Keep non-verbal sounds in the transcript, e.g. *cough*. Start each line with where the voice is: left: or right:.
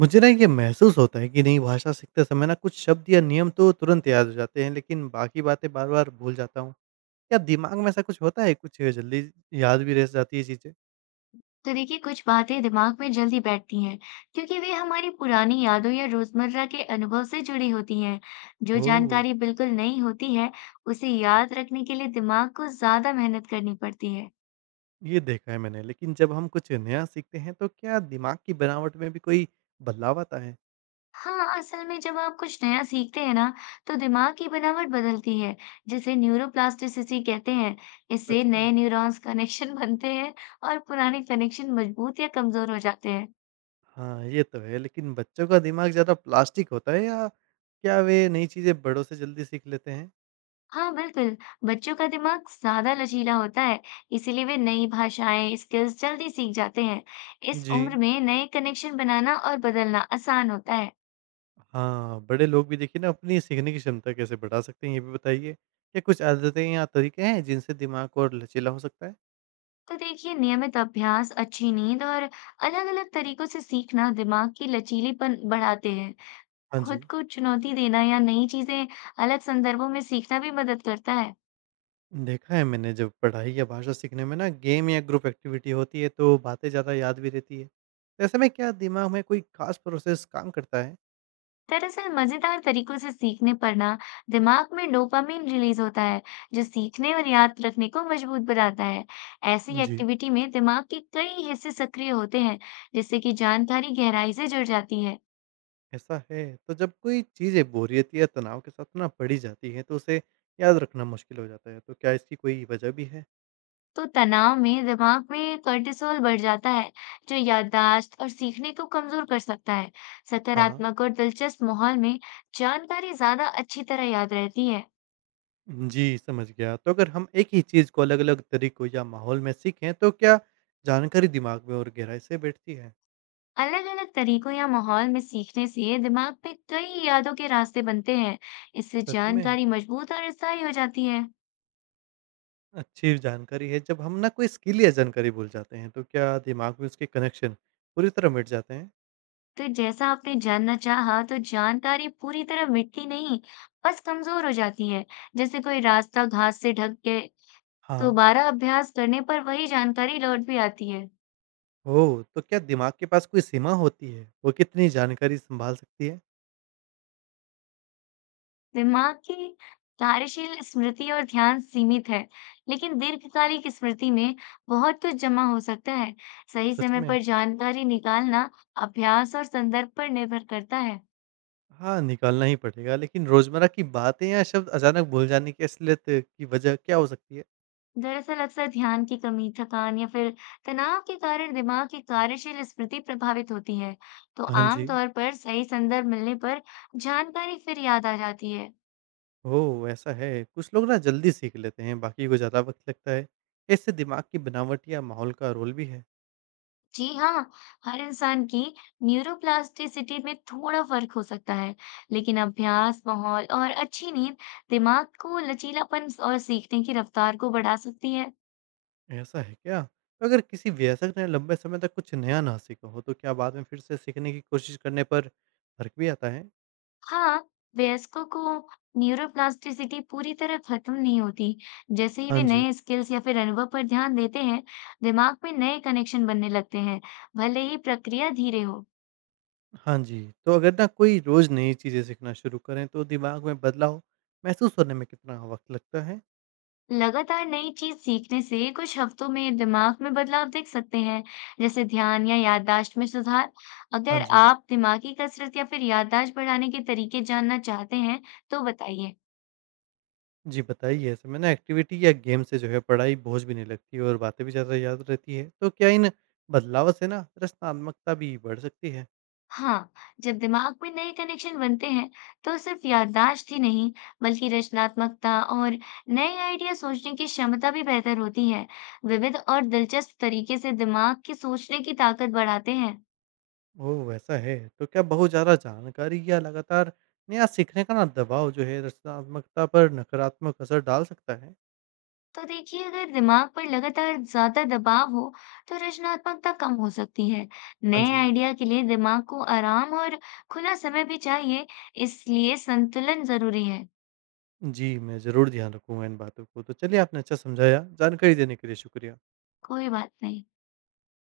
right: मुझे ना ये महसूस होता है कि नई भाषा सीखते समय ना कुछ शब्द या नियम तो तुरंत याद हो जाते हैं लेकिन बाकी बातें बार बार भूल जाता हूँ। क्या दिमाग में ऐसा कुछ होता है कुछ जल्दी याद भी रह जाती है चीज़ें?
left: तो देखिए, कुछ बातें दिमाग में जल्दी बैठती हैं क्योंकि वे हमारी पुरानी यादों या रोजमर्रा के अनुभव से जुड़ी होती हैं। जो
right: ओह।
left: जानकारी बिल्कुल नई होती है, उसे याद रखने के लिए दिमाग को ज्यादा मेहनत करनी पड़ती है।
right: ये देखा है मैंने लेकिन जब हम कुछ नया सीखते हैं तो क्या दिमाग की बनावट में भी कोई बदलाव आता है?
left: हाँ, असल में जब आप कुछ नया सीखते हैं ना, तो दिमाग की बनावट बदलती है, जिसे न्यूरोप्लास्टिसिटी कहते हैं। इससे
right: सच में?
left: नए न्यूरॉन्स कनेक्शन *laughs* बनते हैं और पुराने कनेक्शन मजबूत या कमजोर हो जाते हैं।
right: हाँ ये तो है लेकिन बच्चों का दिमाग ज़्यादा प्लास्टिक होता है या क्या वे नई चीज़ें बड़ों से जल्दी सीख लेते हैं?
left: हाँ बिल्कुल, बच्चों का दिमाग ज्यादा लचीला होता है। इसीलिए वे नई भाषाएं स्किल्स जल्दी सीख जाते हैं। इस
right: जी।
left: उम्र में नए कनेक्शन बनाना और बदलना आसान होता है।
right: हाँ, बड़े लोग भी देखिए ना अपनी सीखने की क्षमता कैसे बढ़ा सकते हैं, ये भी बताइए? क्या कुछ आदतें या तरीके हैं जिनसे दिमाग और लचीला हो सकता है?
left: तो देखिए, नियमित अभ्यास, अच्छी नींद और अलग अलग तरीकों से सीखना दिमाग की लचीलीपन बढ़ाते हैं।
right: हाँ
left: खुद
right: जी।
left: को चुनौती देना या नई चीजें अलग संदर्भों में सीखना भी मदद करता है।
right: देखा है मैंने जब पढ़ाई या भाषा सीखने में ना गेम या ग्रुप एक्टिविटी होती है तो बातें ज़्यादा याद भी रहती है। तो ऐसे में क्या दिमाग में कोई खास प्रोसेस काम करता है?
left: दरअसल मजेदार तरीकों से सीखने पर ना, दिमाग में डोपामिन रिलीज होता है, जो सीखने और याद रखने को मजबूत बनाता है। ऐसी
right: जी।
left: एक्टिविटी में दिमाग के कई हिस्से सक्रिय होते हैं, जिससे कि जानकारी गहराई से जुड़ जाती है।
right: ऐसा है, तो जब कोई चीज़ें बोरियत या तनाव के साथ ना पढ़ी जाती है तो उसे याद रखना मुश्किल हो जाता है, तो क्या इसकी कोई वजह भी है?
left: तो तनाव में दिमाग में cortisol बढ़ जाता है, जो याददाश्त और सीखने को कमजोर कर सकता है।
right: हाँ।
left: सकारात्मक और दिलचस्प माहौल में जानकारी ज्यादा अच्छी तरह याद रहती है।
right: जी, समझ गया। तो अगर हम एक ही चीज़ को अलग-अलग तरीकों या माहौल में सीखें, तो क्या जानकारी दिमाग में और गहराई से बैठती है?
left: अलग अलग तरीकों या माहौल में सीखने से दिमाग में कई यादों के रास्ते बनते हैं। इससे
right: सच में?
left: जानकारी मजबूत और स्थायी हो जाती है।
right: अच्छी जानकारी है। जब हम ना कोई स्किल या जानकारी भूल जाते हैं, तो क्या दिमाग में उसके कनेक्शन पूरी तरह मिट जाते हैं?
left: तो जैसा आपने जानना चाहा, तो जानकारी पूरी तरह मिटती नहीं, बस कमजोर हो जाती है, जैसे कोई रास्ता घास से ढक के।
right: हाँ।
left: दोबारा अभ्यास करने पर वही जानकारी लौट भी आती है।
right: ओह! तो क्या दिमाग के पास कोई सीमा होती है? वो कितनी जानकारी सँभाल सकती है?
left: दिमाग की कार्यशील स्मृति और ध्यान सीमित है, लेकिन दीर्घकालिक स्मृति में बहुत कुछ जमा हो सकता है। सही
right: सच
left: समय
right: में?
left: पर जानकारी निकालना अभ्यास और संदर्भ पर निर्भर करता है।
right: हाँ, निकालना ही पड़ेगा। लेकिन रोज़मर्रा की बातें या शब्द अचानक भूल जाने की असलियत की वजह क्या हो सकती है?
left: दरअसल अक्सर ध्यान की कमी, थकान या फिर तनाव के कारण दिमाग की कार्यशील स्मृति प्रभावित होती है, तो
right: हाँ जी।
left: आमतौर पर सही संदर्भ मिलने पर जानकारी फिर याद आ जाती है।
right: ओह! ऐसा है। कुछ लोग ना जल्दी सीख लेते हैं, बाकी को ज़्यादा वक़्त लगता है। इससे दिमाग की बनावट या माहौल का रोल भी है।
left: जी हाँ, हर इंसान की न्यूरोप्लास्टिसिटी में थोड़ा फर्क हो सकता है, लेकिन अभ्यास, माहौल और अच्छी नींद दिमाग को लचीलापन और सीखने की रफ्तार को बढ़ा सकती है।
right: ऐसा है क्या? तो अगर किसी वयस्क ने लंबे समय तक कुछ नया ना सीखा हो, तो क्या बाद में फिर से सीखने की कोशिश करने पर फ़र्क भी आता है?
left: हाँ, वयस्कों को न्यूरोप्लास्टिसिटी पूरी तरह खत्म नहीं होती। जैसे ही वे
right: हाँ जी।
left: नए स्किल्स या फिर अनुभव पर ध्यान देते हैं, दिमाग में नए कनेक्शन बनने लगते हैं, भले ही प्रक्रिया धीरे हो।
right: हाँ जी। तो अगर ना कोई रोज़ नई चीज़ें सीखना शुरू करें, तो दिमाग में बदलाव महसूस होने में कितना वक़्त लगता है?
left: लगातार नई चीज सीखने से कुछ हफ्तों में दिमाग में बदलाव देख सकते हैं, जैसे ध्यान या याददाश्त में सुधार।
right: हाँ
left: अगर
right: जी।
left: आप दिमागी कसरत या फिर याददाश्त बढ़ाने के तरीके जानना चाहते हैं, तो बताइए।
right: जी, बताइए ऐसे में ना एक्टिविटी या गेम से जो है पढ़ाई बोझ भी नहीं लगती और बातें भी ज़्यादा याद रहती है। तो क्या इन बदलाव से ना रचनात्मकता भी बढ़ सकती है?
left: हाँ, जब दिमाग में नए कनेक्शन बनते हैं, तो सिर्फ याददाश्त ही नहीं, बल्कि रचनात्मकता और नए आइडिया सोचने की क्षमता भी बेहतर होती है। विविध और दिलचस्प तरीके से दिमाग की सोचने की ताकत बढ़ाते हैं।
right: ओह! वैसा है। तो क्या बहुत ज़्यादा जानकारी या लगातार नया सीखने का ना दबाव जो है रचनात्मकता पर नकारात्मक असर डाल सकता है?
left: तो देखिए, अगर दिमाग पर लगातार ज्यादा दबाव हो तो रचनात्मकता कम हो सकती है।
right: हाँ
left: नए
right: जी।
left: आइडिया के लिए दिमाग को आराम और खुला समय भी चाहिए, इसलिए संतुलन जरूरी है।
right: जी, मैं ज़रूर ध्यान रखूँगा इन बातों को। तो चलिए आपने अच्छा समझाया, जानकारी देने के लिए शुक्रिया।
left: कोई बात नहीं।